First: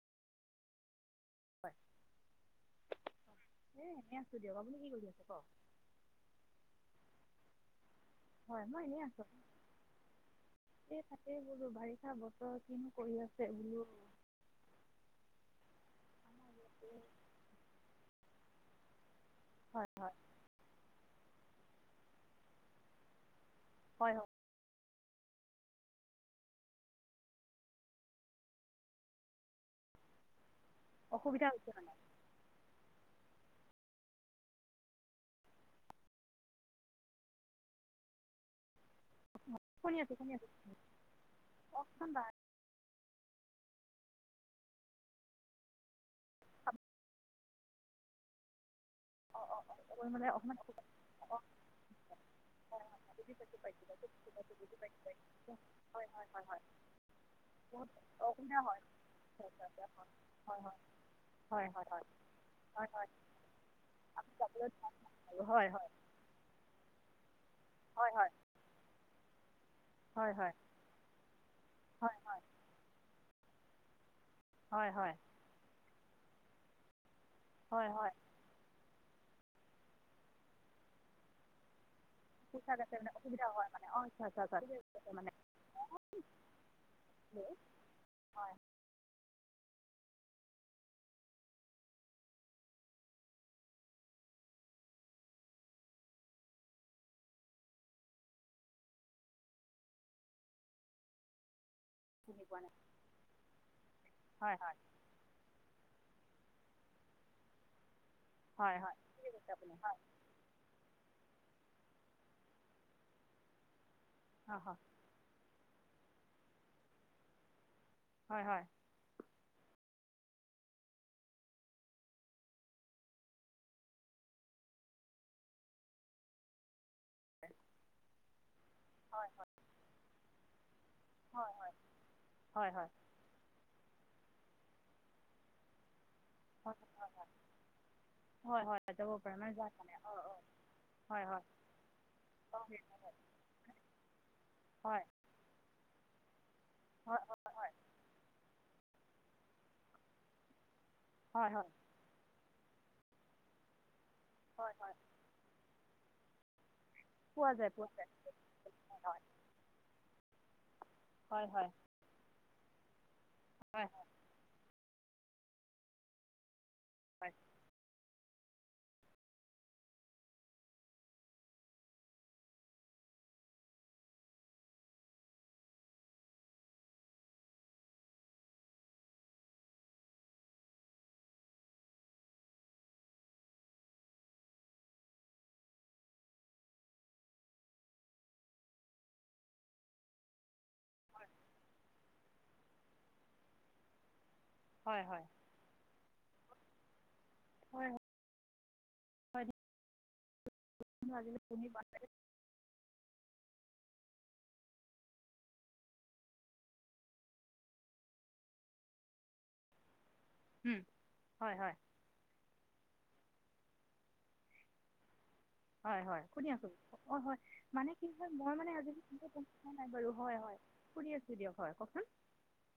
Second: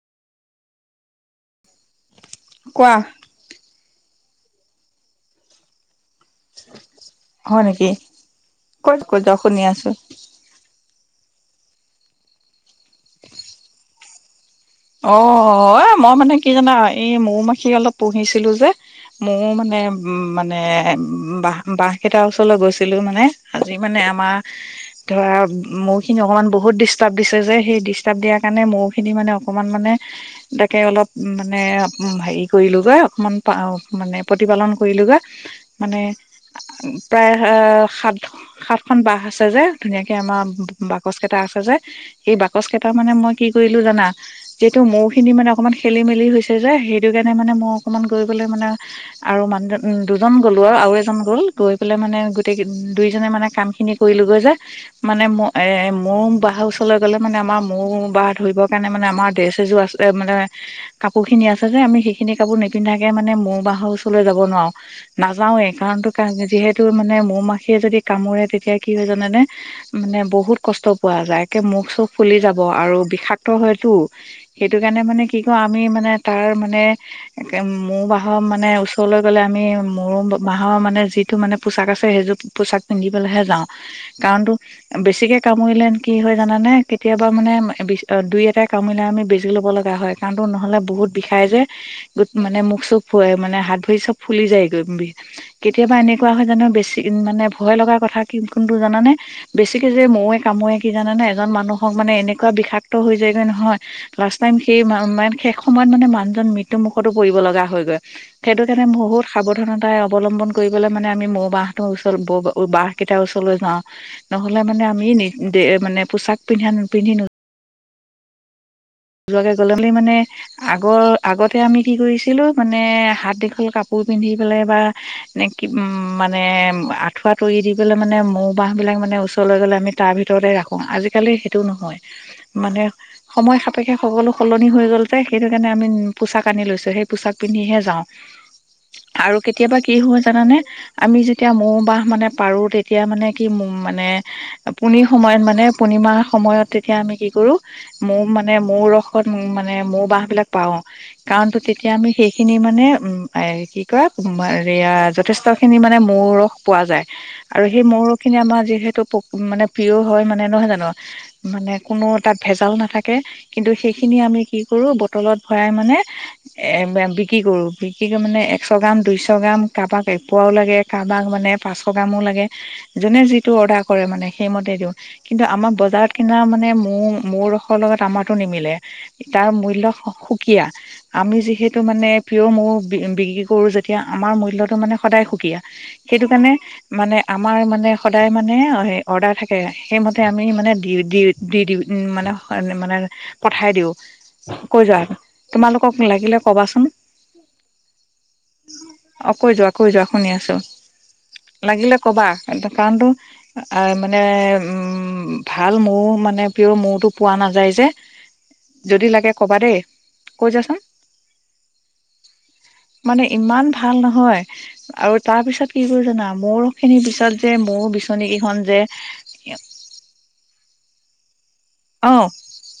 হয়। কোৱা। এ এনেই আছো দিয়ক আপুনি কি কৰি আছে। হয় নেকি। হয় মই কত এনেই কৈ আছোঁ যোৱা শুনি আছো। তাকে এই বোলো বাৰিষা বতৰ কিনো কৰি আছে বোলো। অ এ মই মানে। কি জানা এই মৌ মাখি অলপ। পঢ়িছিলো যে। মোৰ মানে হয় হয় মানে বা। বাঁহ কেইটাৰ ওচৰলৈ গৈছিলো মানে। আজি মানে হয় হয় আমাৰ। ধৰা মৌখিনি অকণমান বহুত ডিষ্টাৰ্ব দিছে যে সেই ডিষ্টটাৰ্ব দিয়াৰ কাৰণে মৌখিনি মানে। অকমান মানে। তাকে অলপ অসুবিধা মানে হৈছে হেৰি কৰিলোঁগৈ। মান মানে প্ৰতিপালন কৰিলোগৈ মানে প্ৰায় সাত সাত। এখন বাহ আছে যে শুনি ধুনীয়াকে আছোঁ শুনি আমাৰ আছোঁ বাকচ কেইটা আছে যে সেই বাকচ কেইটা। তাৰ মানে মই কি কৰিলো জানা। যিহেতু মৌ খিনি মানে অকমান খেলি মেলি হৈছে যে সেইটো কাৰণে মানে মই অকমান গৈ পেলাই মানে। আৰু মানুহ মানে দুজন অকণমান গ'লো আৰু অসুবিধা। আৰু এজন গ'ল গৈ পেলাই মানে গোটেই দুইজনে মানে কাম খিনি কৰিলোগৈ যে মানে ম এ মৌ ৰ বাহ ওচৰলৈ গ'লে মানে আমাৰ মৌ বাহ ধৰিবৰ কাৰণে। মানে আমাৰ ড্ৰেছ এযোৰ আছে মানে কাপোৰ খিনি আছে হয় যে হয় আমি হয় সেইখিনি কাপোৰ হয় নিপিন্ধাকে মানে মৌ বাহৰ। ওচৰলৈ যাব নোৱাৰো নাযাওঁ হয় হয় একাউন্ট কাহ যিহেতু মানে মৌ। যদি হয় কামোৰে তেতিয়া কি হয় জানে নে। মানে হয় হয় হয় বহুত কষ্ট পোৱা যায়। কে মুখ চুখ ফুলি যাব আৰু বিশাক। ক্ত হয়। চু। হয় হয় সেইটো হয় কাৰণে হয় মানে কি কওঁ আমি মানে। তাৰ মানে। একে হয় মৌ হয় বাহৰ মানে উচ। লৈ গ'লে আমি মৌ বাহৰ মানে যিটো মানে পচাক আছে। সেইোৰ পোচাক আছে পিন্ধি মানে পলেহে অসুবিধা যাওঁ হয় মানে অঁ আচ্ছা আচ্ছা কাৰণো আচ্ছা ঠিকে কৈছে মানে বেছিকে কামুৰিলে কি হয় জানানে কেতিয়াবা মানে হেল্ল' দুই হয় এটা। কামৰিলা আমি বেজি ল'ব লগা হয় কাৰণো নহলে বহুত বিষাই যে মানে মুখ চব মানে হাত ভৰি চব ফুলি যায়ৈ কেতিয়াবা এনেকুৱা হয় জানো বেছি মানে ভয় লগা কথা কি কোনটো জানানে বেছিকে যে মৱে কামোৰে কি জানানে এজন মানুহ হওক মানে এনেকুৱা বিষাক্ত হৈ যায় নহয় লাষ্ট ট হয় সল হয় শেষ সময়ত মানে মানুহজন মৃত্যু মুখতো পৰিব লগা হৈগৈ সেইটো হয় কাৰণে হয় বহুত ঠিকে কৈছে আপুনি হয় সাৱধানতাই অৱলম্বন কৰিবলে মানে আমি মৌ বাহ তোৰ ওচৰতৰ ব বাহকেইাৰ ওচৰলৈ যাওঁ অঁ নহ'লে হয় মানে আমি নি মানে পোছাক পিন্ধ পিন্ধিনো হয় হয়। যোৱাকে গ'লে বুলি বুলি মানে আগৰ আগতে আমি কি কৰিছিলো মানে হাত দীঘল কাপোৰ পিন্ধি পেলাই বা এনে কি মানে আঁঠুৱা তৰি দি পেলাই মানে মোক বাহহিলাক মানে ওচলৈ গলে আমি তাৰ ভিত ভৰে ৰাখো। আজিকালি সেইটো নহয় হয় হয় মানে হয় সময়। সপেক্ষে সকলো সলনি হৈ গ'ল যে সেইটো কাৰণে আমি। পোচাক আনি হয় লৈছো সেই পোছাক পিন্ধিহে যাওঁ হয় হয় যাব পাৰে আৰু মানে যাম কেতিয়াবা মানে কি হ অঁ অঁ জানানে আমি হয় হয় যেতিয়া মৌ বাহ মানে পাৰো তেতিয়া মানে কি মানে পুণি হয় সময়ত মানে পূৰ্ণিমা সময়ত তেতিয়া আমি হয় কি কৰো মৌ মানে মোৰ ৰসত মানে মৌ বাহ বিলাক পাও হয় হয় কাৰণ তো হয় তেতিয়া আমি শেইষ খিনি মানে উম কি হয় কয়া হয় যথেষ্ট খিনি মানে মোৰ পোৱা যায় পোৱা যায় আৰু সেই পোৱা যায় মৰু খিনি আমাৰ যিহেতু হয় মানে প্ৰিয় হয় মানে নহয় জানো হয় হয় মানে কোনো তাত ভেজাল নাথাকে কিন্তু হয় সেইখিনি আমি কি কৰো বটলত ভৰাই মানে। এ হয় বিক্ৰী কৰো বি- কি কয় মানে একশ গ্ৰাম দুইশ গ্ৰাম কাৰোবাক এপোৱাও লাগে কাৰোবাক মানে পাঁচশ গ্ৰামো লাগে যোনে যিটো অৰ্ডাৰ কৰে মানে সেইমতে দিওঁ কিন্তু আমাৰ বজাৰত কিনা মানে মোৰ মোৰ লগত আমাৰটো নিমিলে তাৰ মূল্ সুকীয়া আমি যিহেতু মানে পিয়ৰ মৌ বিক্ৰী কৰো যেতিয়া আমাৰ মূল্য়তটো মানে সদায় সুকীয়া সেইটো কাৰণে মানে আমাৰ মানে সদায় মানে অৰ্ডাৰ থাকে সেইমতে আমি মানে দি দি দি দিওঁ মানে মানে পঠাই দিওঁ। কৈ যোৱা হয় হয় তোমালোকক লাগিলে ক'বাচোন হয় হয় অ কৈ হয় যোৱা কৈ যোৱা শুনি আছো আজিলৈ শুনি পোৱা লাগিলে কবা কাৰণতো। আৰু মানে উম ভাল মৌ মানে পিয়ৰ মৌতটো পোৱা নাযায় যে যদি লাগে কবা দেই কৈ যাচোন হয় হয় মানে ইমান ভাল নহয় আৰু তাৰ পিছত কি হয় কৰো হয় জানা শুনি মৌৰ আছো খিনি অ পিছত হয় যে মৌ মানে কি বিচনী হয় কেইখন মই যে আজি শুনি আছো [inaudible] হয় কওকচোন অ